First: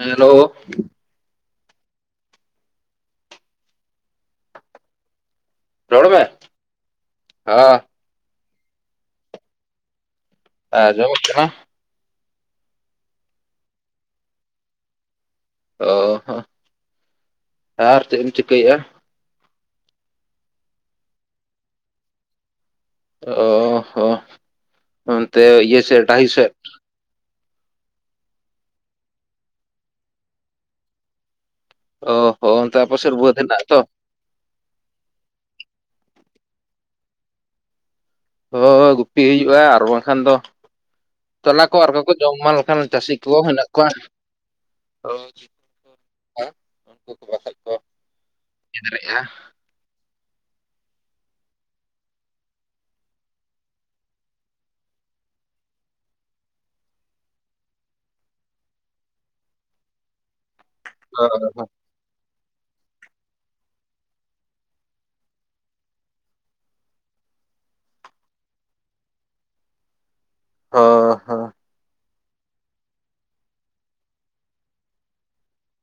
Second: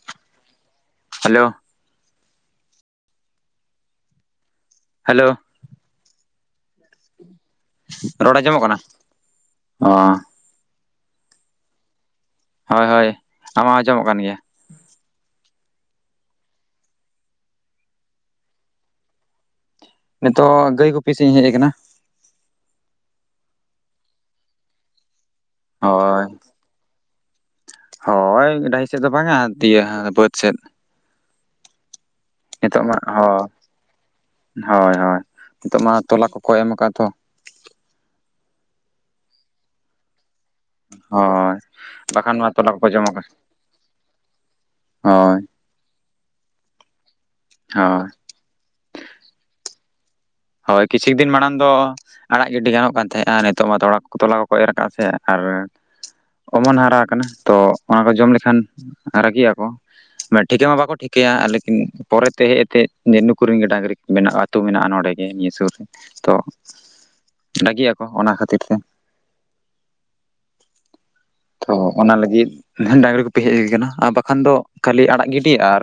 Hello hello hello ᱨᱚᱲ ᱢᱮ ᱦᱟᱻᱟ ᱨᱚᱲ ᱟᱸᱡᱚᱢᱚᱜ ᱠᱟᱱᱟ ᱦᱟᱸ ᱟᱡᱚᱢᱚᱜ ᱠᱟᱱᱟ ᱦᱳᱭ ᱦᱳᱭ ᱟᱢ ᱢᱟ ᱟᱸᱡᱚᱢᱚᱜ ᱠᱟᱱ ᱜᱮᱭᱟ ᱚ ᱦᱚ ᱟᱨ ᱪᱮᱫ ᱮᱢ ᱪᱤᱠᱟᱹᱭᱮᱫᱼᱟ ᱱᱤᱛᱚᱜ ᱜᱟᱹᱭ ᱠᱚᱯᱤ ᱥᱮᱫ ᱤᱧ ᱦᱮᱡ ᱠᱟᱱᱟ ᱚ ᱦᱚ ᱚᱱᱛᱮ ᱤᱭᱟᱹ ᱥᱮᱮᱫ ᱦᱳᱭ ᱰᱟᱦᱤ ᱥᱮᱫ ᱦᱳᱭ ᱰᱟᱹᱦᱤ ᱥᱮᱫ ᱫᱚ ᱵᱟᱝᱟ ᱤᱭᱟᱹ ᱵᱟᱹᱫᱽ ᱥᱮᱫ ᱚ ᱦᱚᱸ ᱚᱱᱛᱮ ᱱᱤᱛᱚᱜ ᱟᱯᱮ ᱢᱟ ᱥᱮᱫ ᱵᱟᱹᱫᱽ ᱦᱳᱭ ᱦᱮᱱᱟᱜ ᱛᱚ ᱦᱳᱭ ᱦᱳᱭ ᱱᱤᱛᱚᱜ ᱢᱟ ᱛᱚᱞᱟ ᱠᱚ ᱠᱚ ᱮᱢ ᱟᱠᱟᱫ ᱛᱚ ᱦᱳᱭ ᱜᱩᱯᱤ ᱦᱩᱭᱩᱜᱼᱟ ᱟᱨ ᱵᱟᱝᱠᱷᱟᱱ ᱫᱚ ᱦᱳᱭ ᱛᱚᱞᱟ ᱠᱚ ᱟᱨ ᱠᱚ ᱵᱟᱠᱷᱟᱱ ᱡᱚᱢ ᱢᱟ ᱮᱢ ᱛᱚᱞᱟ ᱞᱮᱠᱷᱟᱱ ᱠᱚᱠᱚ ᱡᱚᱢ ᱪᱟᱹᱥᱤ ᱟᱠᱟᱫ ᱠᱚ ᱦᱮᱱᱟᱜ ᱠᱚᱣᱟ ᱚᱜ ᱦᱳᱭ ᱩᱱᱠᱩ ᱠᱚ ᱯᱟᱥᱮᱡ ᱠᱚ ᱦᱳᱭ ᱮᱫᱨᱮᱜ-ᱟ ᱦᱳᱭ ᱠᱤᱪᱷᱩ ᱫᱤᱱ ᱢᱟᱲᱟᱝ ᱫᱚ ᱟᱲᱟᱜ ᱜᱤᱰᱤ ᱜᱟᱱᱚᱜ ᱠᱟᱱ ᱛᱟᱦᱮᱸᱫᱼᱟ ᱱᱤᱛᱚᱜ ᱢᱟ ᱛᱚᱲ ᱛᱚᱞᱟ ᱠᱚᱠᱚ ᱮᱨ ᱟᱠᱟᱫᱼᱟ ᱥᱮ ᱟᱨ ᱦᱚᱭ ᱚᱢᱚᱱ ᱦᱟᱨᱟ ᱟᱠᱟᱱᱟ ᱛᱚ ᱚᱱᱟ ᱠᱚ ᱡᱚᱢ ᱞᱮᱠᱷᱟᱱ ᱨᱟᱹᱜᱤᱜ ᱟᱠᱚ ᱢᱤᱫ ᱴᱷᱤᱠᱟᱹ ᱢᱟ ᱵᱟᱠᱚ ᱴᱷᱤᱠᱟᱹᱭᱟ ᱞᱮᱠᱤᱱ ᱴᱷᱤᱠᱟ ᱢᱟ ᱵᱟᱠᱚ ᱪᱷᱤᱠᱟᱭᱟ ᱞᱤᱡᱳᱱ ᱯᱚᱨᱮᱛᱮ ᱦᱮᱡ ᱟᱛᱮᱫ ᱡᱮ ᱱᱩᱠᱩ ᱨᱮᱱ ᱜᱮ ᱰᱟᱝᱨᱤ ᱢᱮᱱᱟᱜᱼᱟ ᱟᱹᱛᱩ ᱢᱮᱱᱟᱜᱼᱟ ᱱᱚᱸᱰᱮ ᱜᱮ ᱱᱤᱭᱟᱹ ᱥᱩᱨ ᱨᱮ ᱛᱚ ᱨᱟᱹᱜᱤᱭᱟᱠᱚ ᱚᱱᱟ ᱠᱷᱟᱹᱛᱤᱨ ᱛᱮ ᱚ ᱦᱚᱸ ᱛᱚ ᱚᱱᱟ ᱞᱟᱹᱜᱤᱫ ᱰᱟᱝᱨᱤ ᱠᱩᱯᱤ ᱦᱮᱡ ᱦᱳᱭ ᱟᱠᱟᱱᱟ ᱟᱨ ᱵᱟᱠᱷᱟᱱ ᱫᱚ ᱠᱷᱟᱹᱞᱤ ᱟᱲᱟᱜ ᱜᱤᱰᱤ ᱟᱨ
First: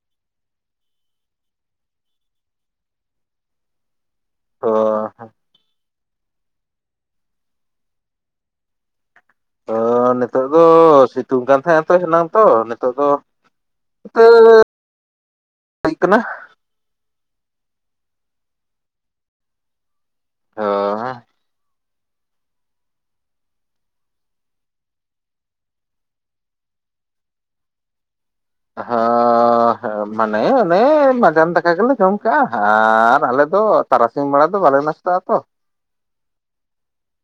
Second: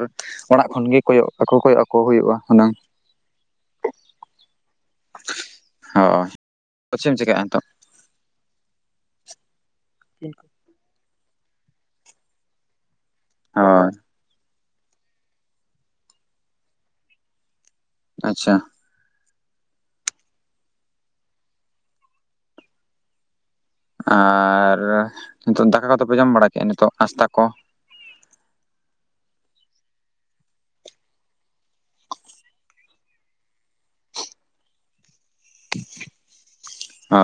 ᱚᱲᱟᱜ ᱠᱷᱚᱱ ᱜᱮ ᱠᱚ ᱠᱚᱭᱚᱜ ᱟᱠᱚ ᱠᱚᱚᱜ ᱟᱠᱚ ᱦᱩᱭᱩᱜᱼᱟ ᱦᱩᱱᱟᱹᱝ ᱚ ᱦᱚ ᱦᱳᱭ ᱪᱤᱢ ᱪᱮᱠᱟᱭᱼᱟ ᱱᱤᱛᱳᱜ ᱱᱤᱛᱳᱜ ᱫᱚ ᱥᱤᱛᱩᱝ ᱠᱟᱱ ᱛᱟᱦᱮᱸᱜ ᱟ ᱛᱚ ᱦᱮᱱᱟᱹᱝ ᱛᱚ ᱱᱤᱛᱳᱜ ᱫᱚ ᱦᱳᱭ [inaudible] ᱟᱭ ᱠᱟᱱᱟ ᱟᱪᱪᱷᱟ ᱦᱚᱸ ᱟᱨ ᱱᱤᱛᱚᱜ ᱫᱟᱠᱟ ᱠᱚᱫᱚ ᱯᱮ ᱡᱚᱢ ᱵᱟᱲᱟ ᱠᱮᱫᱟ ᱱᱤᱛᱚᱜ ᱟᱥᱛᱟ ᱠᱚ ᱦᱮᱸ ᱢᱟᱱᱮ ᱚᱱᱮ ᱢᱟᱡᱟᱱ ᱫᱟᱠᱟ ᱜᱮᱞᱮ ᱡᱚᱢ ᱠᱟᱜᱼᱟ ᱟᱨ ᱟᱞᱮ ᱫᱚ ᱟᱞᱮ ᱫᱚ ᱛᱟᱨᱟᱥᱤᱧ ᱵᱮᱲᱟ ᱫᱚ ᱵᱟᱞᱮ ᱱᱟᱥᱟᱜᱼᱟ ᱛᱚ ᱚ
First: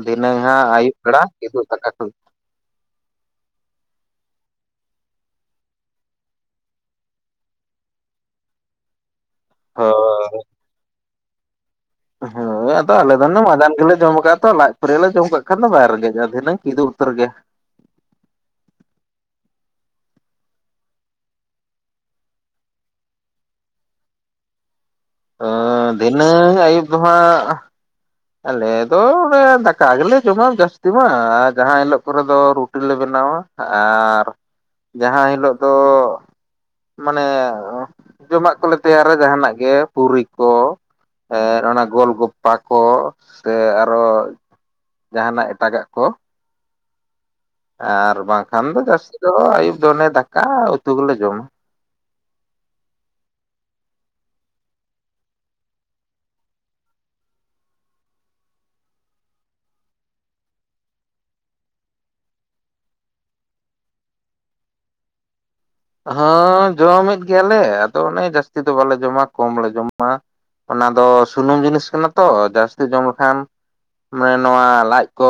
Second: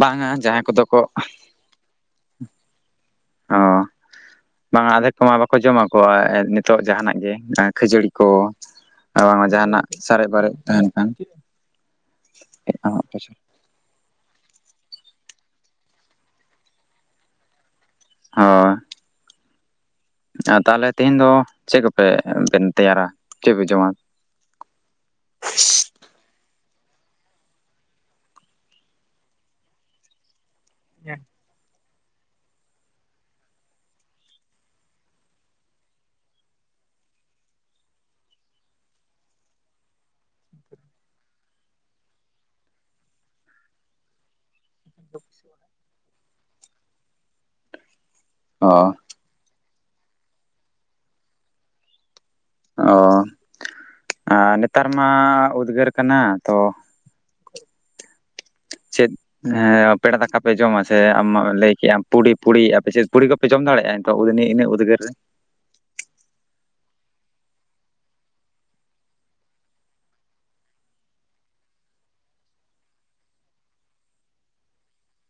ᱵᱟᱝᱟ ᱫᱷᱤᱱᱟᱹᱝ ᱡᱟᱦᱟᱸᱭ ᱦᱟᱸᱜ ᱠᱚᱫᱚ ᱟᱹᱭᱩᱵ ᱠᱚ ᱵᱮᱲᱟ ᱠᱤᱫᱩᱜ ᱛᱟᱠᱟ ᱠᱚ ᱚ ᱵᱟᱝ ᱟᱫᱮᱠ ᱠᱚᱢᱟ ᱵᱟᱠᱚ ᱡᱚᱢᱟ ᱠᱚ ᱱᱤᱛᱚᱜ ᱡᱟᱦᱟᱱᱟᱜ ᱜᱮ ᱠᱷᱟᱹᱡᱟᱹᱲᱤ ᱠᱚ ᱟᱨ ᱵᱟᱝᱟ ᱡᱟᱦᱟᱱᱟᱜ ᱥᱟᱨᱮᱡ ᱵᱟᱨᱮᱡ ᱛᱟᱦᱮᱱ ᱠᱷᱟᱱ ᱦᱮᱸ ᱟᱫᱚ ᱟᱞᱮ ᱫᱚ ᱦᱳᱭ ᱢᱟᱡᱟᱱ ᱜᱮᱞᱮ ᱡᱚᱢ ᱟᱠᱟᱫ ᱛᱚ ᱞᱟᱡ ᱟᱞᱮ ᱞᱮ ᱡᱚᱢ ᱟᱠᱟᱫ ᱠᱷᱟᱱ ᱡᱚᱢ ᱠᱟᱜ ᱠᱷᱟᱱ ᱫᱚ ᱵᱟᱭ ᱨᱮᱜᱮ ᱫᱷᱤᱱᱟᱹᱝ ᱠᱤᱫᱩᱵ ᱩᱛᱟᱹᱨ ᱜᱮ ᱦᱳᱭ ᱛᱟᱦᱞᱮ ᱛᱮᱦᱤᱧ ᱫᱚ ᱪᱮᱫ ᱠᱚᱯᱮ ᱛᱮᱭᱟᱨᱟ ᱪᱮᱫ ᱯᱮ ᱡᱚᱢᱟ ᱚ ᱫᱷᱤᱱᱟᱹᱝ ᱟᱹᱭᱩᱵ ᱟ ᱫᱚ ᱦᱟᱸᱜ ᱟᱞᱮ ᱫᱚ ᱚᱱᱮ ᱫᱟᱠᱟ ᱜᱮᱞᱮ ᱡᱚᱢᱟ ᱡᱟᱹᱥᱛᱤ ᱛᱤ ᱢᱟ ᱟᱨ ᱡᱟᱦᱟᱸ ᱦᱤᱞᱚᱜ ᱠᱚᱨᱮ ᱫᱚ ᱨᱩᱴᱤᱞ ᱞᱮ ᱵᱮᱱᱟᱣᱟ ᱟᱨ ᱡᱟᱦᱟᱸ ᱦᱤᱞᱳᱜ ᱫᱚ ᱢᱟᱱᱮ ᱡᱚᱢᱟᱜ ᱠᱚᱞᱮ ᱛᱮᱭᱟᱨᱟ ᱡᱟᱦᱟᱱᱟᱜ ᱜᱮ ᱯᱩᱨᱤ ᱠᱚ ᱚᱱᱟ ᱜᱳᱞ ᱜᱚᱯᱟ ᱠᱚ ᱥᱮ ᱟᱨᱦᱚ ᱡᱟᱦᱟᱱᱟᱜ ᱮᱴᱟᱜᱟᱜ ᱠᱚ ᱟᱨ ᱵᱟᱝᱠᱷᱟᱱ ᱚ ᱫᱚ ᱡᱟᱹᱥᱛᱤ ᱫᱚ ᱟᱹᱭᱩᱵ ᱫᱚ ᱚᱱᱮ ᱫᱟᱠᱟ ᱩᱛᱩ ᱜᱮᱞᱮ ᱡᱚᱢᱟ ᱚ ᱟᱨ ᱱᱮᱛᱟᱨ ᱢᱟ ᱩᱫᱽᱜᱟᱹᱨ ᱠᱟᱱᱟ ᱛᱚ ᱪᱮᱫ ᱦᱮᱸ ᱯᱮᱲᱟ ᱫᱟᱠᱟ ᱯᱮ ᱡᱚᱢᱟ ᱥᱮ ᱟᱢ ᱞᱟᱹᱭ ᱠᱮᱜ ᱟᱢ ᱯᱩᱲᱤ ᱯᱩᱲᱤ ᱟᱯᱮ ᱪᱮᱫ ᱯᱩᱲᱤ ᱠᱚᱯᱮ ᱡᱚᱢᱟ ᱫᱟᱲᱮᱭᱟᱜᱼᱟ ᱱᱤᱛᱚᱜ ᱤᱱᱟᱹ ᱩᱫᱽᱜᱟᱹᱨ ᱨᱮ ᱦᱮᱸ ᱡᱚᱢᱮᱫ ᱜᱮᱭᱟᱞᱮ ᱟᱫᱚ ᱚᱱᱮ ᱡᱟᱹᱥᱛᱤ ᱫᱚ ᱵᱟᱞᱮ ᱡᱚᱢᱟ ᱠᱚᱢ ᱞᱮ ᱡᱚᱢᱟ ᱚᱱᱟ ᱫᱚ ᱥᱩᱱᱩᱢ ᱡᱤᱱᱤᱥ ᱠᱟᱱᱟ ᱛᱚ ᱡᱟᱹᱥᱛᱤ ᱡᱚᱢ ᱞᱮᱠᱷᱟᱱ ᱢᱟᱱᱮ ᱱᱚᱣᱟ ᱞᱟᱡ ᱠᱚ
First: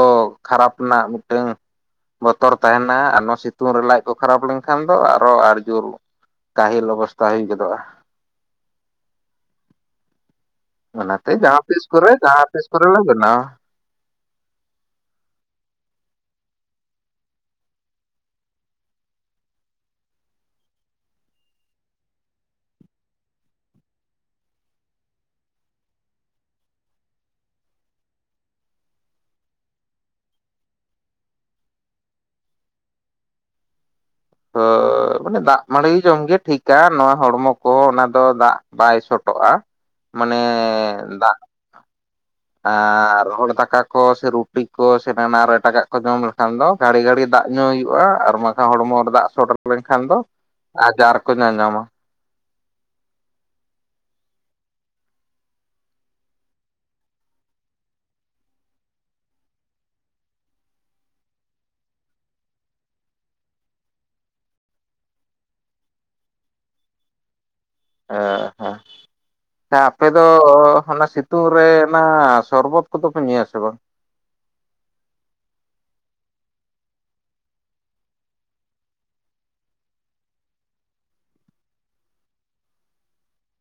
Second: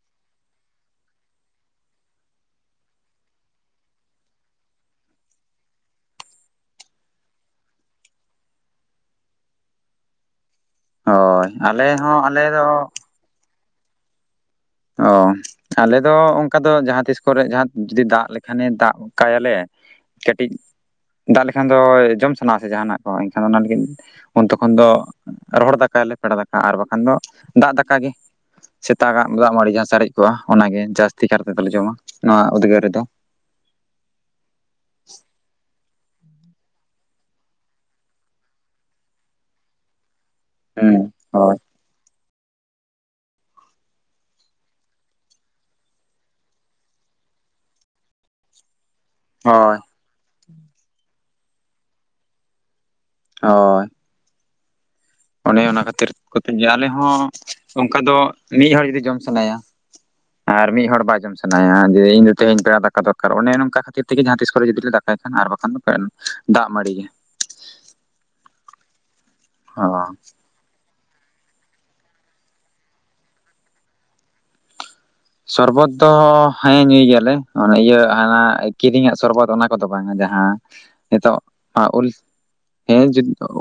ᱠᱷᱟᱨᱟᱯ ᱨᱮᱱᱟᱜ ᱢᱤᱫᱴᱟᱹᱝ ᱵᱚᱛᱚᱨ ᱛᱟᱦᱮᱱᱟ ᱟᱨ ᱱᱚᱣᱟ ᱥᱤᱛᱩᱝ ᱨᱮ ᱞᱟᱡ ᱠᱚ ᱠᱷᱟᱨᱟᱯ ᱞᱮᱱᱠᱷᱟᱱ ᱫᱚ ᱟᱨᱦᱚ ᱟᱨ ᱡᱳᱨ ᱠᱟᱹᱦᱤᱞ ᱚᱵᱚᱥᱛᱷᱟ ᱦᱩᱭ ᱜᱚᱫᱚᱜᱼᱟ [inaudible] ᱚᱱᱟᱛᱮ ᱦᱳᱭ ᱡᱟᱦᱟᱸ ᱟᱞᱮ ᱛᱤᱥ ᱠᱚᱨᱮ ᱦᱚᱸ ᱟᱞᱮ ᱡᱟᱦᱟᱸ ᱫᱚ ᱛᱤᱥ ᱠᱚᱨᱮ ᱞᱮ ᱵᱮᱱᱟᱣᱟ ᱚ ᱟᱞᱮ ᱫᱚ ᱚᱱᱠᱟ ᱫᱚ ᱡᱟᱦᱟᱸ ᱛᱤᱥ ᱠᱚᱨᱮ ᱡᱟᱦᱟᱸ ᱡᱩᱫᱤ ᱫᱟᱜ ᱞᱮᱠᱷᱟᱱᱮ ᱫᱟᱜ ᱠᱟᱭᱟᱞᱮ ᱠᱟᱹᱴᱤᱡ ᱫᱟᱜ ᱞᱮᱠᱷᱟᱱ ᱫᱚ ᱡᱚᱢ ᱥᱟᱱᱟ ᱟ ᱥᱮ ᱡᱟᱦᱟᱱᱟᱜ ᱠᱚ ᱮᱱᱠᱷᱟᱱ ᱚᱱᱟ ᱮ ᱯᱮᱲᱟ ᱫᱟᱠᱟ ᱟᱨ ᱵᱟᱝᱠᱷᱟᱱ ᱫᱚ ᱫᱟᱜ ᱫᱟᱠᱟ ᱜᱮ ᱥᱮᱛᱟᱜᱟᱜ ᱫᱟᱜ ᱢᱟᱹᱲᱤ ᱡᱟᱦᱟᱸ ᱥᱟᱨᱮᱡ ᱠᱚᱜᱼᱟ ᱚᱱᱟᱜᱮ ᱡᱟᱹᱥᱛᱤ ᱠᱟᱨ ᱛᱮᱫᱚᱞᱮ ᱡᱚᱢᱟ ᱱᱚᱣᱟ ᱩᱫᱽᱜᱟᱹᱨ ᱨᱮᱫᱚ ᱟ ᱢᱟᱱᱮ ᱫᱟᱜ ᱢᱟᱹᱲᱤ ᱡᱚᱢ ᱜᱮ ᱴᱷᱤᱠᱟ ᱱᱚᱣᱟ ᱦᱚᱲᱢᱚ ᱠᱚ ᱚᱱᱟ ᱫᱚ ᱫᱟᱜ ᱵᱟᱭ ᱥᱚᱴᱚᱜᱼᱟ ᱢᱟᱱᱮ ᱦᱩᱸ ᱫᱟᱜ ᱦᱳᱭ ᱟᱨ ᱨᱚᱦᱚᱲ ᱫᱟᱠᱟ ᱠᱚ ᱥᱮ ᱨᱩᱴᱤ ᱠᱚ ᱥᱮ ᱱᱟᱱᱟ ᱟᱨ ᱮᱴᱟᱜᱟᱜ ᱠᱚ ᱡᱚᱢ ᱞᱮᱠᱷᱟᱱ ᱫᱚ ᱜᱟᱹᱲᱤ ᱜᱷᱟᱹᱲᱤ ᱫᱟᱜ ᱫᱟᱜ ᱧᱩ ᱦᱩᱭᱩᱜᱼᱟ ᱟᱨ ᱵᱟᱝᱠᱷᱟᱱ ᱦᱚᱲᱢᱚ ᱨᱮ ᱫᱟᱜ ᱥᱚᱴ ᱦᱳᱭ ᱞᱮᱱᱠᱷᱟᱱ ᱫᱚ ᱟᱡᱟᱨ ᱠᱚ ᱧᱟᱧᱟᱢᱟ ᱦᱳᱭ ᱚᱱᱮ ᱚᱱᱟ ᱠᱷᱟᱹᱛᱤᱨ ᱠᱚᱛᱮ ᱟᱞᱮ ᱦᱚᱸ ᱚᱱᱠᱟ ᱫᱚ ᱢᱤᱫ ᱦᱚᱲ ᱡᱩᱫᱤ ᱡᱚᱢ ᱥᱟᱱᱟᱭᱟ ᱟᱨ ᱢᱤᱫ ᱦᱚᱲ ᱵᱟᱭ ᱡᱚᱢ ᱥᱟᱱᱟᱭᱟ ᱡᱮ ᱤᱧ ᱫᱚ ᱛᱮᱦᱤᱧ ᱯᱮᱲᱟ ᱫᱟᱠᱟ ᱫᱚᱨᱠᱟᱨ ᱚᱱᱮ ᱱᱚᱝᱠᱟ ᱠᱷᱟᱹᱛᱤᱨ ᱛᱮᱜᱮ ᱡᱟᱦᱟᱸ ᱛᱤᱥᱨᱮ ᱡᱩᱫᱤ ᱞᱮ ᱫᱟᱠᱟ ᱱᱟ ᱟᱨ ᱵᱟᱠᱷᱟᱱ ᱫᱚ ᱫᱟᱜ ᱢᱟᱹᱲᱤ ᱜᱮ ᱚ ᱦᱮᱸ ᱚ ᱟᱯᱮ ᱫᱚ ᱚᱱᱟ ᱥᱤᱛᱩᱝ ᱨᱮ ᱚᱱᱟ ᱥᱚᱨᱵᱚᱛ ᱠᱚᱫᱚ ᱯᱮ ᱧᱩᱭᱟᱥᱮ ᱵᱟᱝ ᱥᱚᱨᱵᱚᱛ ᱫᱚ ᱦᱮᱸ ᱧᱩᱭ ᱜᱮᱭᱟᱞᱮ ᱚᱱᱮ ᱤᱭᱟᱹ ᱦᱟᱱᱟ ᱠᱤᱨᱤᱧᱟᱜ ᱥᱚᱨᱵᱚᱛ ᱚᱱᱟ ᱠᱚᱫᱚ ᱵᱟᱝᱟ ᱡᱟᱦᱟᱸ ᱦᱮᱸ ᱱᱤᱛᱚᱜ ᱩᱞ ᱦᱮᱸ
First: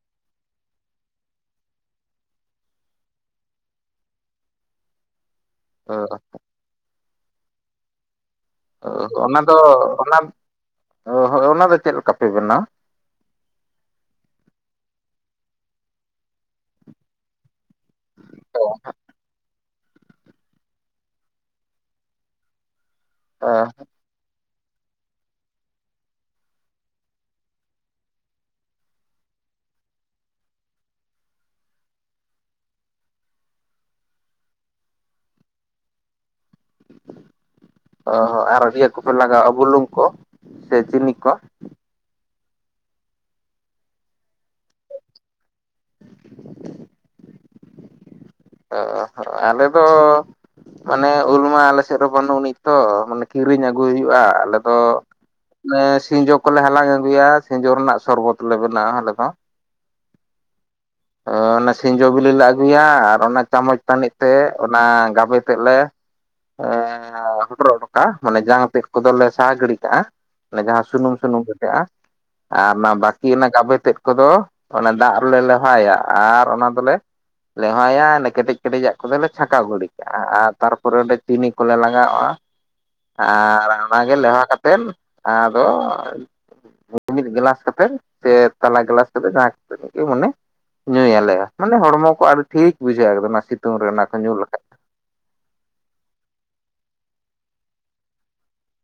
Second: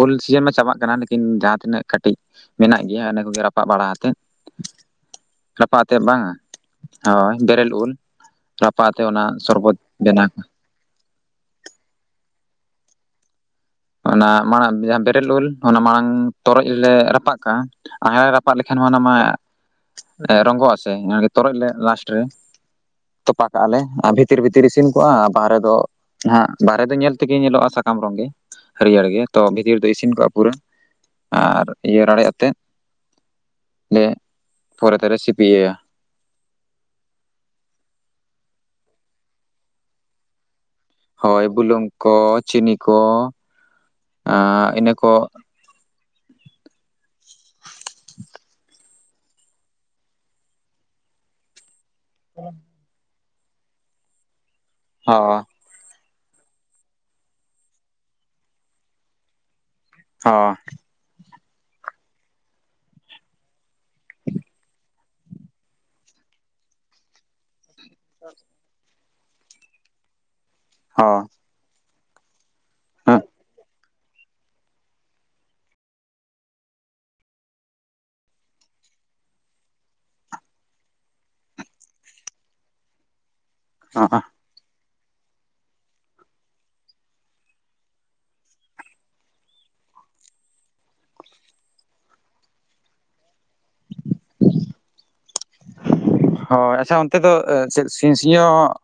ᱩᱞ ᱥᱤᱡᱤᱱ ᱢᱟ ᱪᱟᱵᱟᱜ ᱠᱟᱱᱟ ᱞᱮᱠᱤᱱ ᱡᱟᱦᱟᱸ ᱛᱤᱱᱟᱹᱜ ᱠᱟᱹᱴᱤᱡ ᱢᱮᱱᱟᱜ ᱜᱮᱭᱟ ᱤᱱᱟᱹ ᱠᱚᱜᱮ ᱨᱟᱯᱟᱜ ᱵᱟᱲᱟ ᱟᱛᱮᱫ ᱨᱟᱯᱟᱜ ᱟᱛᱮ ᱵᱟᱝ-ᱟ ᱦᱳᱭ ᱵᱮᱨᱮᱞ ᱩᱞ ᱨᱟᱯᱟᱜ ᱟᱛᱮ ᱚᱱᱟ ᱫᱚ ᱥᱚᱨᱵᱚᱛ ᱚᱱᱟ ᱵᱮᱱᱟᱣ ᱦᱳᱭ ᱚᱱᱟ ᱫᱚ ᱪᱮᱫ ᱞᱮᱠᱟ [inaudible] ᱚᱱᱟ ᱢᱟᱲᱟᱝ ᱡᱟᱦᱟᱸ ᱵᱮᱨᱮᱞ ᱩᱞ ᱚᱱᱟ ᱢᱟᱲᱟᱝ ᱛᱚᱨᱚᱡ ᱨᱮᱞᱮ ᱨᱟᱯᱟᱜ ᱠᱟᱜᱼᱟ᱾ ᱟᱜᱲᱟ ᱨᱟᱯᱟᱜ ᱞᱮᱠᱷᱟᱱ ᱚᱱᱟ ᱢᱟ ᱨᱚᱸᱜᱚᱜᱼᱟᱥᱮ ᱛᱚᱨᱚᱡ ᱞᱮ ᱞᱟᱥᱴ ᱨᱮ ᱛᱚᱯᱟ ᱠᱟᱜᱼᱟ ᱞᱮ ᱟᱨ ᱵᱷᱤᱛᱤᱨ ᱵᱷᱤᱛᱤᱨ -ᱵᱷᱤᱛᱤᱨ ᱤᱥᱤᱱ ᱠᱚᱜᱼᱟ, ᱵᱟᱨᱦᱮ ᱫᱚ ᱵᱟᱨᱦᱮ ᱫᱚ ᱧᱮᱞ ᱛᱮᱜᱮ ᱧᱮᱞᱚᱜᱼᱟ! ᱥᱟᱠᱟᱢ ᱨᱚᱝᱜᱮ ᱦᱟᱹᱨᱭᱟᱹᱲ ᱜᱮ ᱛᱚ ᱵᱷᱤᱛᱤᱨ ᱫᱚ ᱤᱥᱤᱱ ᱠᱚᱜᱼᱟ, ᱯᱩᱨᱟᱹ ᱟᱨ ᱤᱭᱟᱹ ᱨᱟᱲᱮᱡ ᱟᱛᱮᱫ ᱞᱮ! ᱯᱚᱨᱮ ᱛᱮᱞᱮ ᱥᱤᱯᱤᱭᱟ᱾ ᱚ ᱦᱚᱸ ᱟᱨ ᱤᱭᱟᱹ ᱠᱚᱯᱮ ᱞᱟᱜᱟᱣᱟ ᱵᱩᱞᱩᱝ ᱠᱚ? ᱥᱮ ᱪᱤᱱᱤ ᱠᱚ ᱦᱳᱭ! ᱵᱩᱞᱩᱝ ᱠᱚ ᱪᱤᱱᱤ ᱠᱚ, ᱤᱱᱟᱹ ᱠᱚ [inaudible] ᱚ ᱟᱞᱮ ᱫᱚ ᱢᱟᱱᱮ ᱩᱞ ᱢᱟ ᱟᱞᱮ ᱥᱮᱫ ᱨᱮ ᱵᱟᱹᱱᱩᱜᱱᱤᱡ ᱛᱚ ᱢᱟᱱᱮ ᱠᱤᱨᱤᱧ ᱟᱹᱜᱩᱭ ᱦᱩᱭᱩᱜᱼᱟ, ᱟᱞᱮ ᱫᱚ ᱦᱚᱸ ᱚᱱᱮ ᱥᱤᱸᱡᱚ ᱠᱚᱞᱮ ᱦᱟᱞᱟᱝ ᱟᱹᱜᱩᱭᱼᱟ, ᱥᱤᱸᱡᱳ ᱨᱮᱱᱟᱜ ᱥᱚᱨᱵᱚᱛ ᱞᱮ ᱵᱮᱱᱟᱜᱣᱟ ᱟᱞᱮ ᱫᱚ ᱦᱚᱸ ᱚᱱᱟ ᱥᱤᱸᱡᱚ ᱵᱤᱞᱤ ᱞᱮ ᱟᱹᱜᱩᱭᱟ ᱟᱨ ᱚᱱᱟ ᱪᱟᱢᱚᱪ ᱛᱟᱹᱱᱤᱡ ᱛᱮ ᱚᱱᱟ ᱜᱟᱵᱮ ᱛᱮᱫ ᱞᱮ ᱮ ᱦᱚᱴᱚᱨ ᱩᱰᱩᱠ ᱚᱱᱠᱟ ᱢᱟᱱᱮ ᱡᱟᱝ ᱛᱮᱫ ᱠᱚᱫᱚᱞᱮ ᱥᱟᱦᱟ ᱜᱤᱰᱤ ᱠᱟᱜᱼᱟ, ᱢᱟᱱᱮ ᱡᱟᱦᱟᱸ ᱥᱩᱱᱩᱢ ᱦᱚᱸ ᱥᱩᱱᱩᱢ ᱜᱮᱴᱟᱹᱜᱼᱟ᱾ ᱟᱨ ᱚᱱᱟ ᱵᱟᱹᱠᱤ ᱨᱮᱱᱟᱜ ᱜᱟᱵᱮ ᱛᱮᱫ ᱠᱚᱫᱚ ᱚᱱᱟ ᱫᱟᱜ ᱨᱮᱞᱮ ᱞᱮ ᱞᱮᱣᱦᱟᱭᱟ ᱟᱨ ᱟᱱᱟ ᱫᱚᱞᱮ ᱞᱮᱣᱟᱭᱟ ᱚᱱᱮ ᱠᱮᱴᱮᱡ ᱠᱮᱴᱮᱡ ᱟᱜ ᱠᱚᱫᱚᱞᱮ ᱪᱷᱟᱸᱠᱟᱣ ᱜᱤᱰᱤ ᱠᱟᱜᱼᱟ ᱟᱨ ᱛᱟᱨᱯᱚᱨᱮ ᱚᱸᱰᱮ ᱪᱤᱱᱤ ᱠᱚᱞᱮ ᱞᱟᱜᱟᱣᱼᱟ᱾ ᱟᱨ ᱚᱱᱟᱜᱮ ᱦᱮᱸ ᱞᱮᱣᱦᱟ ᱠᱟᱛᱮᱫ ᱟᱫᱚ ᱢᱤ-ᱢᱤᱫ ᱜᱞᱟᱥ ᱠᱟᱛᱮ ᱥᱮ ᱛᱟᱞᱟ ᱜᱞᱟᱥ ᱠᱟᱛᱮ ᱡᱟᱦᱟᱸᱭ ᱢᱟᱱᱮ ᱧᱩᱭᱟᱞᱮᱭᱟ ᱢᱟᱱᱮ ᱦᱚᱲᱢᱚ ᱠᱚ ᱟᱨ ᱴᱷᱤᱠ ᱵᱩᱡᱷᱟᱹᱜᱼᱟ, ᱮᱠᱫᱚᱢ ᱥᱤᱛᱩᱝ ᱨᱮ ᱚᱱᱟ ᱠᱚ ᱧᱩ ᱞᱮᱠᱷᱟᱡ ᱱᱚᱛᱮ ᱫᱚ ᱥᱤᱧ ᱥᱤᱧᱚᱛ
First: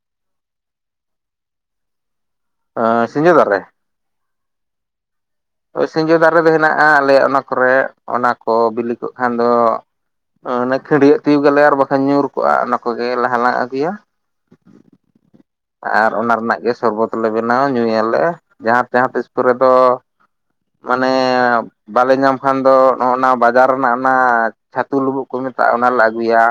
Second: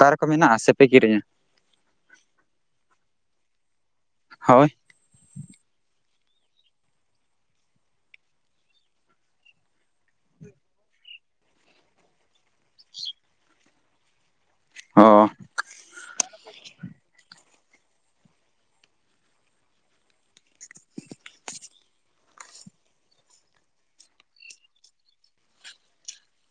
ᱫᱟᱨᱮ ᱠᱚ ᱢᱮᱱᱟᱜᱼᱟ, ᱥᱮᱯᱮ ᱠᱤᱨᱤᱧᱟ? ᱟᱻ ᱥᱤᱡᱚᱸ ᱫᱟᱨᱮ ᱦᱳᱭ! ᱥᱤᱸᱡᱳ ᱫᱟᱨᱮ ᱫᱚ ᱦᱮᱱᱟᱜᱼᱟ᱾ ᱟᱞᱮ ᱚᱱᱟ ᱠᱚᱨᱮᱜ ᱚᱱᱟ ᱠᱚ ᱵᱤᱞᱤ ᱠᱚᱜ ᱠᱷᱟᱱ ᱫᱚ ᱚᱱᱟ ᱠᱷᱟᱹᱰᱭᱟᱹᱜ ᱛᱤᱭᱳᱜ ᱟᱞᱮ ᱟᱨ ᱵᱟᱠᱷᱟᱱ ᱧᱩᱨ ᱠᱚᱜᱼᱟ᱾ ᱚᱱᱟ ᱠᱚᱜᱮ ᱞᱟᱦᱟ ᱦᱟᱞᱟᱝ ᱟᱹᱜᱩᱭᱟ ᱚ ᱟᱨ ᱚᱱᱟ ᱨᱮᱱᱟᱜ ᱜᱮ ᱥᱚᱨᱵᱚᱛ ᱞᱮ ᱵᱮᱱᱟᱣᱟ ᱧᱩᱭᱟᱞᱮ ᱡᱟᱦᱟᱸ ᱡᱟᱦᱟᱸ ᱛᱤᱥᱠᱩᱨᱮ ᱫᱚ [inaudible] ᱢᱟᱱᱮ ᱵᱟᱞᱮ ᱧᱟᱢ ᱠᱷᱟᱱ ᱫᱚ ᱱᱚᱜᱼ ᱱᱟ ᱵᱟᱡᱟᱨ ᱨᱮᱱᱟᱜ ᱚᱱᱟ ᱪᱷᱟᱹᱛᱩ ᱞᱩᱵᱩᱜ ᱠᱚ ᱢᱮᱛᱟᱜᱼᱟ, ᱚᱱᱟ ᱞᱮ ᱟᱹᱜᱩᱭᱟ᱾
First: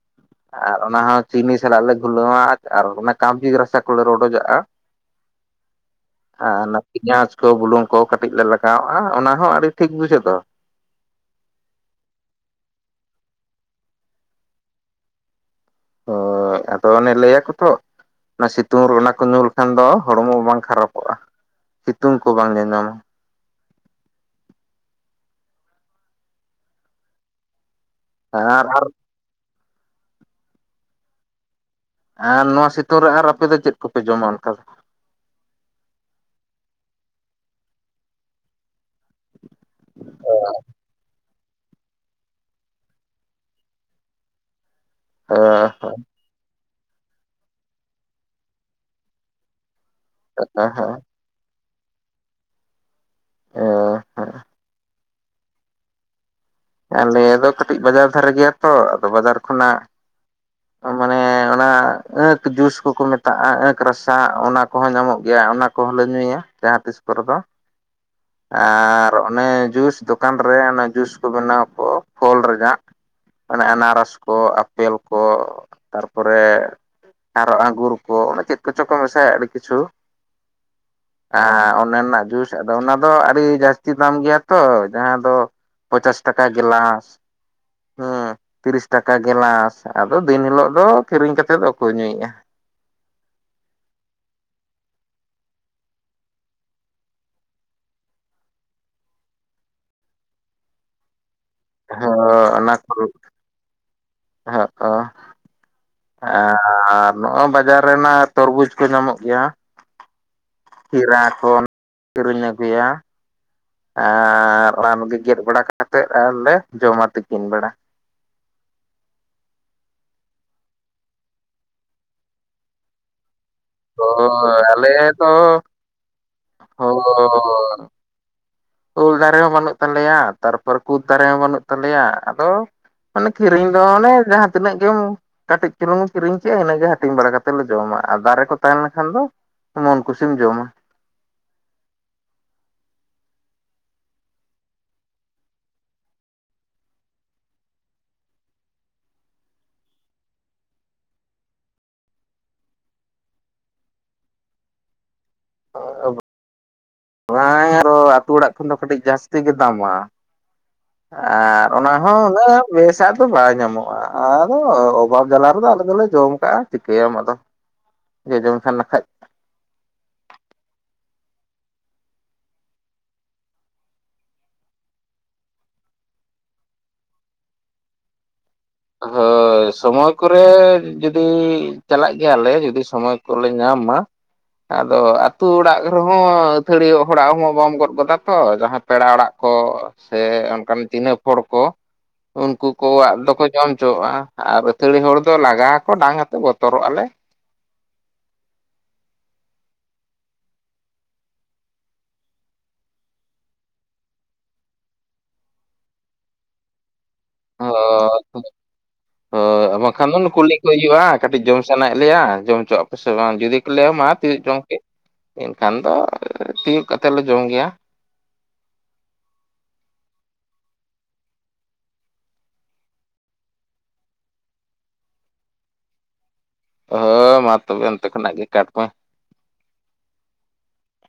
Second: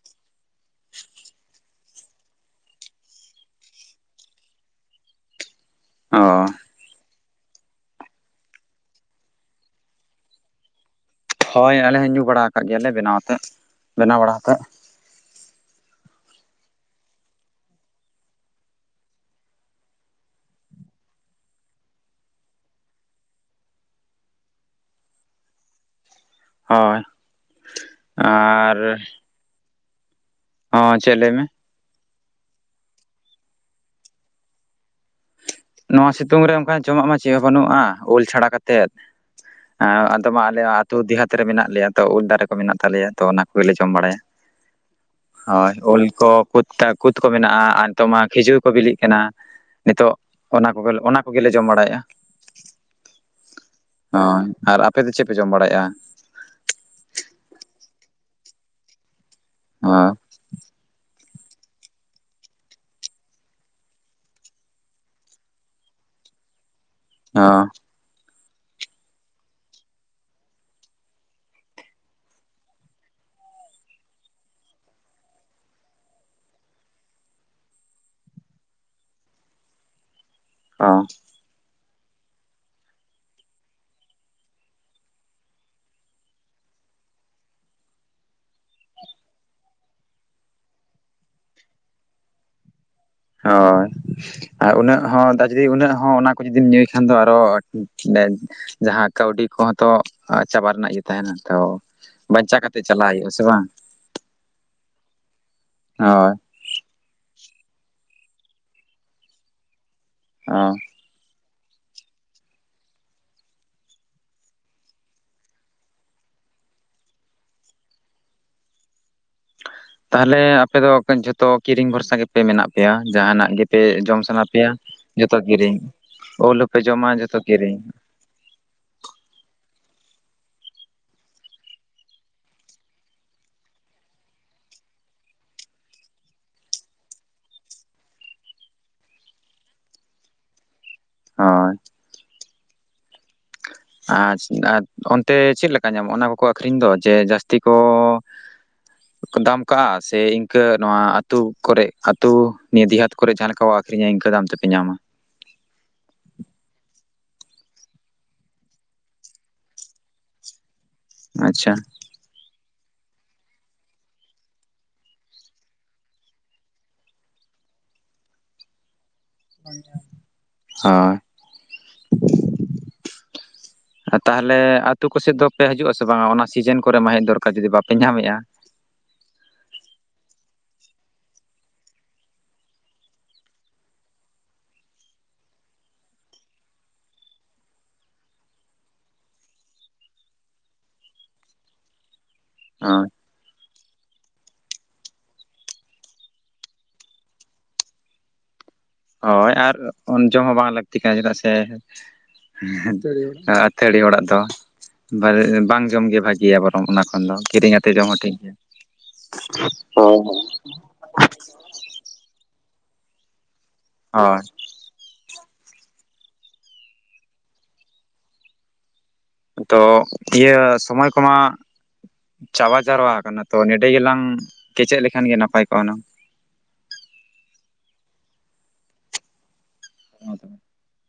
[inaudible] ᱟᱨ ᱚᱱᱟ ᱦᱚᱸ ᱪᱤᱱᱤ ᱥᱟᱞᱟᱜ ᱞᱮ ᱜᱩᱞᱟᱹᱣᱟ ᱟᱨ ᱚᱱᱟ ᱠᱟᱵᱡᱤ ᱨᱟᱥᱟ ᱠᱚᱞᱮ ᱨᱚᱰᱚᱡᱟᱜᱼᱟ᱾ [inaudible] ᱟᱨ ᱚᱱᱟ ᱯᱮᱧᱟᱡ ᱛᱚ ᱵᱩᱞᱩᱝ ᱠᱚ ᱠᱟᱹᱴᱤᱡ ᱞᱮ ᱞᱟᱜᱟᱣᱟᱜᱼᱟ, ᱚᱱᱟ ᱦᱚᱸ ᱟᱹᱰᱤ ᱴᱷᱤᱠ ᱵᱩᱡᱷᱟᱹᱜ ᱫᱚ ᱦᱳᱭ ᱟᱞᱮ ᱦᱚ ᱧᱩ ᱵᱟᱲᱟ ᱟᱠᱟᱜ ᱜᱮᱭᱟᱞᱮ ᱵᱮᱱᱟᱣᱛᱮᱫ ᱵᱮᱱᱟᱣ ᱵᱟᱲᱟ ᱠᱟᱛᱮᱫ ᱦᱳᱭ ᱟᱫᱚ ᱚᱱᱮ ᱞᱟᱹᱭ ᱭᱟᱠᱚ ᱛᱚ ᱚᱱᱟ ᱥᱤᱛᱩᱝ ᱚᱱᱟ ᱠᱚ ᱧᱩ ᱞᱮᱠᱷᱟᱱ ᱫᱚ ᱦᱚᱲᱢᱚ ᱵᱟᱝ ᱠᱷᱟᱨᱟᱯᱚᱜᱼᱟ᱾ ᱥᱤᱛᱩᱝ ᱠᱚ ᱵᱟᱝ ᱧᱟᱢ ᱧᱟᱢᱟ ᱦᱳᱭ! ᱟᱨ ᱦᱚᱸ ᱪᱮᱫ ᱞᱟᱹᱭ ᱢᱮ? ᱟᱨ ᱱᱚᱣᱟ ᱥᱤᱛᱩᱝ ᱨᱮ ᱟᱨ ᱟᱯᱮ ᱫᱚ ᱪᱮᱫ ᱠᱚᱯᱮ ᱡᱚᱢᱟ ᱚᱱᱠᱟ ᱫᱚ? ᱱᱚᱣᱟ ᱥᱤᱛᱩᱝ ᱨᱮ ᱚᱱᱠᱟ ᱡᱚᱢᱟᱜ ᱢᱟ ᱪᱮᱫ ᱦᱚᱸ ᱵᱟᱹᱱᱩᱜᱼᱟ, ᱩᱞ ᱪᱷᱟᱲᱟ ᱠᱟᱛᱮᱫ᱾ ᱦᱮᱸ ᱟᱫᱚ ᱢᱟ ᱟᱞᱮ ᱟᱹᱛᱩ ᱫᱮᱦᱟᱛ ᱱᱚᱛᱮ ᱨᱮ ᱢᱮᱱᱟᱜ ᱞᱮᱭᱟ ᱛᱚ ᱩᱞ ᱫᱟᱨᱮ ᱠᱚ ᱢᱮᱱᱟᱜ ᱛᱟᱞᱮᱭᱟ ᱛᱚ ᱚᱱᱟ ᱠᱚᱞᱮ ᱡᱚᱢ ᱵᱟᱲᱟᱭᱟ᱾ ᱦᱳᱭ ᱩᱞ ᱠᱚ ᱠᱩᱫ ᱠᱚ ᱢᱮᱱᱟᱜᱼᱟ ᱟᱨ ᱛᱚᱢᱟ ᱠᱷᱤᱡᱩᱨ ᱠᱚ ᱵᱤᱞᱤᱜ ᱠᱟᱱᱟ ᱱᱤᱛᱚᱜ ᱚᱱᱟ ᱠᱚᱜᱮᱞ ᱚᱱᱟ ᱠᱚᱜᱮᱞᱮ ᱡᱚᱢ ᱵᱟᱲᱟᱭ ᱦᱳ ᱟᱯᱮ ᱫᱚ ᱪᱮᱫ ᱯᱮ ᱡᱚᱢ ᱵᱟᱲᱟᱭᱮᱜᱼᱟ ᱟᱞᱮ ᱫᱚ ᱠᱟᱹᱴᱤᱡ ᱵᱟᱡᱟᱨ ᱫᱷᱟᱨᱮ ᱜᱮᱭᱟ ᱛᱚ ᱟᱫᱚ ᱵᱟᱡᱟᱨ ᱠᱷᱚᱱᱟᱜ ᱦᱮᱸ ᱢᱟᱱᱮ ᱚᱱᱟ ᱟᱸᱠ ᱡᱩᱥ ᱠᱚᱠᱚ ᱢᱮᱛᱟᱜᱼᱟ ᱟᱸᱠ ᱨᱟᱥᱟ ᱚᱱᱟ ᱠᱚᱦᱚᱸ ᱧᱟᱢᱚᱜ ᱜᱮᱭᱟ ᱚᱱᱟ ᱠᱚᱦᱚᱸ ᱞᱮ ᱧᱩᱭᱟ ᱡᱟᱦᱟᱸ ᱛᱤᱥ ᱠᱚᱨᱮ ᱫᱚ ᱦᱚ ᱟᱨ ᱚᱱᱮ ᱡᱩᱥ ᱫᱚᱠᱟᱱ ᱨᱮ ᱡᱩᱥ ᱠᱚ ᱵᱮᱱᱟᱣᱚ ᱯᱷᱚᱞ ᱨᱮᱭᱟᱜ ᱢᱟᱱᱮ ᱟᱱᱟᱨᱚᱥ ᱠᱚ ᱟᱯᱮᱞ ᱠᱚ ᱛᱟᱨᱯᱚᱨᱮ ᱟᱨ ᱟᱸᱜᱩᱨ ᱠᱚ ᱚᱱᱮ ᱪᱮᱫ ᱠᱚᱪᱚ ᱠᱚ ᱢᱮᱥᱟᱭᱟ ᱟᱹᱰᱤ ᱠᱤᱪᱷᱩ ᱟᱨ ᱚᱱᱟ ᱨᱮᱱᱟᱜ ᱡᱩᱥ ᱟᱫᱚ ᱚᱱᱟ ᱫᱚ ᱟᱹᱰᱤ ᱡᱟᱹᱥᱛᱤ ᱫᱟᱢ ᱜᱮᱭᱟ ᱛᱚ ᱡᱟᱦᱟᱸ ᱫᱚ ᱯᱚᱪᱟᱥ ᱴᱟᱠᱟ ᱜᱮᱞᱟᱥ ᱦᱮᱸ ᱛᱤᱨᱤᱥ ᱴᱟᱠᱟ ᱜᱮᱞᱟᱥ ᱟᱫᱚ ᱫᱤᱱ ᱦᱤᱞᱳᱜ ᱫᱚ ᱠᱤᱨᱤᱧ ᱠᱟᱛᱮᱫ ᱫᱚ ᱚᱠᱚᱭ ᱧᱩᱭᱮᱫᱼᱟ ᱦᱳᱭ ᱟᱨ ᱩᱱᱟᱹᱜ ᱦᱚᱸ ᱡᱩᱫᱤ ᱩᱱᱟᱹᱜ ᱦᱚᱸ ᱚᱱᱟ ᱠᱚ ᱡᱩᱫᱤᱢ ᱧᱩᱭ ᱠᱷᱟᱱ ᱫᱚ ᱟᱨᱚ ᱰᱮ ᱡᱟᱦᱟᱸ ᱠᱟᱹᱣᱰᱤ ᱠᱚᱦᱚᱸ ᱛᱚ ᱪᱟᱵᱟ ᱨᱮᱱᱟᱜ ᱜᱮ ᱛᱟᱦᱮᱸᱱᱟ ᱛᱚ ᱦᱚᱸ ᱵᱟᱧᱪᱟᱣ ᱚᱱᱟ ᱠᱟᱛᱮ ᱠᱚ ᱪᱟᱞᱟᱜ ᱦᱩᱭᱩᱜᱼᱟ ᱥᱮ ᱵᱟᱝ? ᱦᱚᱸᱜ ᱚ ᱦᱳᱭ ᱟᱨ ᱱᱚᱜᱼᱚᱭ ᱵᱟᱡᱟᱨ ᱨᱮᱱᱟᱜ ᱛᱚᱨᱵᱩᱡᱽ ᱠᱚ ᱧᱟᱢᱚᱜ ᱜᱮᱭᱟ ᱦᱳᱭ ᱠᱷᱤᱨᱟ ᱠᱚ ᱠᱤᱨᱤᱧ ᱟᱜᱩᱭᱟ ᱟᱨ ᱨᱟᱱᱜᱮ ᱜᱮᱫ ᱵᱟᱲᱟ ᱠᱟᱛᱮᱫ ᱟᱨ ᱞᱮ ᱡᱚᱢᱟ ᱛᱤᱠᱤᱱ ᱵᱮᱲᱟ ᱛᱟᱦᱞᱮ ᱟᱯᱮ ᱫᱚ ᱡᱷᱚᱛᱚ ᱠᱤᱨᱤᱧ ᱵᱷᱚᱨᱥᱟ ᱜᱮᱯᱮ ᱢᱮᱱᱟᱜ ᱯᱮᱭᱟ ᱡᱟᱦᱟᱱᱟᱜ ᱜᱮ ᱯᱮ ᱛᱚ ᱡᱚᱢ ᱥᱟᱱᱟ ᱯᱮᱭᱟ ᱟᱞᱮ ᱫᱚ ᱡᱚᱛᱚ ᱠᱤᱨᱤᱧ ᱩᱞ ᱦᱚᱸ ᱯᱮ ᱡᱚᱢᱟ ᱡᱚᱛᱚ ᱠᱤᱨᱤᱧ ᱩᱞ ᱫᱟᱨᱮ ᱦᱚᱸ ᱵᱟᱹᱱᱩᱜ ᱛᱟᱞᱮᱭᱟ ᱛᱟᱨᱯᱚᱨ ᱠᱩᱫ ᱫᱟᱨᱮ ᱦᱚᱸ ᱵᱟᱹᱱᱩᱜ ᱛᱟᱞᱮᱭᱟ ᱟᱫᱚ ᱢᱟᱱᱮ ᱠᱤᱨᱤᱧ ᱫᱚ ᱚᱱᱮ ᱡᱟᱦᱟᱸ ᱛᱤᱱᱟᱹᱜ ᱜᱮᱢ ᱠᱟᱹᱴᱤᱡ ᱪᱩᱞᱩᱝᱢ ᱠᱤᱨᱤᱧ ᱠᱮᱫᱮᱜᱼᱟ ᱤᱱᱟᱹᱜ ᱜᱮ ᱦᱟᱹᱴᱤᱧ ᱵᱟᱲᱟ ᱠᱟᱛᱮᱮᱫ ᱞᱮ ᱡᱚᱢᱟ ᱟᱨ ᱫᱟᱨᱮ ᱠᱚ ᱛᱟᱦᱮᱸᱱᱠᱷᱟᱱ ᱫᱚ ᱢᱚᱱ ᱠᱩᱥᱤᱢ ᱡᱚᱢᱟ ᱦᱳᱭ [unintelligible] ᱟᱨ ᱚᱱᱛᱮ ᱪᱮᱫ ᱞᱮᱠᱟ ᱧᱟᱢᱚᱜᱼᱟ ᱚᱱᱟ ᱠᱚᱠᱚ ᱟᱹᱠᱷᱨᱤᱧ ᱫᱚ ᱡᱮ ᱡᱟᱹᱥᱛᱤ ᱠᱚ ᱫᱟᱢ ᱠᱟᱜᱼᱟ ᱥᱮ ᱤᱱᱠᱟᱹ ᱱᱚᱣᱟ ᱟᱛᱳ ᱠᱚᱨᱮ ᱟᱛᱳ ᱱᱤᱭᱟᱹ ᱫᱤᱦᱟᱛ ᱠᱚᱨᱮ ᱡᱟᱦᱟᱸ ᱞᱮᱠᱟ ᱟᱹᱷᱠᱷᱨᱤᱧᱟ ᱤᱱᱠᱟᱹ ᱫᱟᱢ ᱛᱮᱯᱮ ᱧᱟᱢᱟ ᱚ ᱟᱵᱚ ᱦᱮ ᱟᱫᱚ ᱟᱹᱛᱩ ᱚᱲᱟᱜ ᱠᱷᱚᱱ ᱫᱚ ᱠᱟᱹᱴᱤᱡ ᱡᱟᱹᱥᱛᱤ ᱜᱮ ᱫᱟᱢᱟ ᱟᱨ ᱟᱪᱪᱷᱟ ᱚᱱᱟ ᱦᱚᱸ ᱵᱮᱥᱟᱜ ᱫᱚ ᱵᱟᱝᱟᱭ ᱧᱟᱢᱚᱜᱼᱟ ᱟᱫᱚ ᱚᱵᱷᱟᱵᱽ ᱡᱟᱞᱟ ᱨᱮᱫᱚ ᱟᱞᱮ ᱫᱚᱞᱮ ᱡᱚᱢ ᱠᱟᱜᱼᱟ ᱪᱤᱠᱟᱹᱭᱟᱢ ᱟᱫᱚ ᱡᱮ ᱡᱚᱢ ᱥᱟᱱᱟ ᱠᱷᱟᱡ ᱦᱳᱭ ᱛᱟᱦᱚᱞᱮ ᱟᱹᱛᱩ ᱠᱚᱥᱮᱫ ᱫᱚ ᱯᱮ ᱦᱤᱡᱩᱜ ᱟᱥᱮ ᱵᱟᱝᱟ ᱚᱱᱟ ᱥᱤᱡᱮᱱ ᱠᱚᱨᱮ ᱢᱟ ᱦᱮᱡ ᱫᱚᱨᱠᱟᱨ ᱡᱩᱚᱫᱤ ᱵᱟᱯᱮ ᱧᱟᱢᱮᱜᱼᱟ ᱦᱳᱭ ᱥᱚᱢᱚᱭ ᱠᱚᱨᱮ ᱡᱩᱫᱤ ᱪᱟᱞᱟᱜ ᱜᱮᱭᱟᱞᱮ ᱡᱩᱫᱤ ᱥᱚᱢᱚᱭ ᱠᱚᱞᱮ ᱧᱟᱢ ᱢᱟ ᱟᱫᱚ ᱟᱹᱛᱩ ᱚᱲᱟᱜ ᱨᱮᱦᱚᱸ ᱟᱹᱛᱷᱟᱹᱲᱤ ᱦᱚᱲᱟᱜ ᱦᱚᱸ ᱵᱟᱢ ᱜᱚᱫ ᱜᱚᱫᱟ ᱛᱚ ᱡᱟᱦᱟᱸ ᱯᱮᱲᱟ ᱚᱲᱟᱜ ᱠᱚ ᱥᱮ ᱚᱱᱠᱟᱱ ᱪᱤᱱᱦᱟᱹᱯ ᱦᱚᱲ ᱠᱚ ᱩᱱᱠᱩ ᱦᱳᱭ ᱠᱚᱣᱟᱜ ᱫᱚᱠᱚ ᱡᱚᱢ ᱦᱚᱪᱚᱣᱟᱜᱼᱟ ᱟᱨ ᱟᱹᱛᱷᱟᱹᱲᱤ ᱦᱚᱲ ᱫᱚ ᱞᱟᱜᱟ ᱟᱠᱚ ᱰᱟᱝ ᱟᱛᱮ ᱵᱚᱛᱚᱨᱚᱜ ᱟᱞᱮ ᱦᱳᱭ ᱟᱨ ᱡᱚᱢ ᱦᱚᱸ ᱵᱟᱝ ᱞᱟᱹᱠᱛᱤ ᱠᱟᱱᱟ ᱪᱮᱫᱟᱜ ᱥᱮ ᱟᱹᱛᱷᱟᱲᱤ ᱦᱚᱲᱟᱜ ᱫᱚ ᱵᱟᱝ ᱡᱚᱢᱜᱮ ᱵᱷᱟᱹᱜᱤᱭᱟ ᱵᱚᱨᱚᱝ ᱚᱱᱟ ᱟᱫᱚ ᱠᱤᱨᱤᱧ ᱟᱛᱮᱫ ᱡᱚᱢ ᱦᱚᱸ ᱴᱷᱤᱠ ᱦᱳᱭ ᱜᱮᱭᱟ ᱦᱳᱭ ᱵᱟᱠᱷᱟᱱ ᱫᱚ ᱠᱩᱞᱤ ᱠᱚ ᱦᱩᱭᱩᱜᱼᱟ ᱠᱟᱹᱴᱤᱡ ᱡᱚᱢ ᱥᱟᱱᱟᱭᱮᱫ ᱞᱮᱭᱟ ᱡᱚᱢ ᱦᱚᱪᱚᱣᱟᱜ ᱥᱮ ᱵᱟᱝ ᱡᱩᱫᱤ ᱠᱚ ᱞᱟᱹᱭᱟ ᱢᱟ ᱛᱤᱭᱳᱜ ᱦᱳᱭ ᱡᱚᱝ ᱠᱮᱫ ᱮᱱᱠᱷᱟᱱ ᱫᱚ ᱛᱤᱭᱳᱜ ᱠᱟᱛᱮᱜ ᱞᱮ ᱡᱚᱢ ᱜᱮᱭᱟ ᱛᱚ ᱤᱭᱟᱹ ᱥᱚᱢᱚᱭ ᱠᱚᱢᱟ ᱪᱟᱵᱟ ᱪᱟᱵᱟ ᱠᱟᱱᱟ ᱛᱚ ᱱᱚᱸᱰᱮ ᱜᱮᱞᱟᱝ ᱠᱮᱪᱮᱫ ᱞᱮᱠᱷᱟᱱ ᱜᱮ ᱱᱟᱯᱟᱭ ᱠᱚᱜᱼᱟ ᱱᱟᱝ ᱦᱮᱸ ᱢᱟ ᱛᱚᱵᱮ ᱚᱱᱛᱮ ᱠᱷᱚᱱᱟᱜ ᱜᱮ ᱠᱟᱴ ᱢᱮ [unintelligible]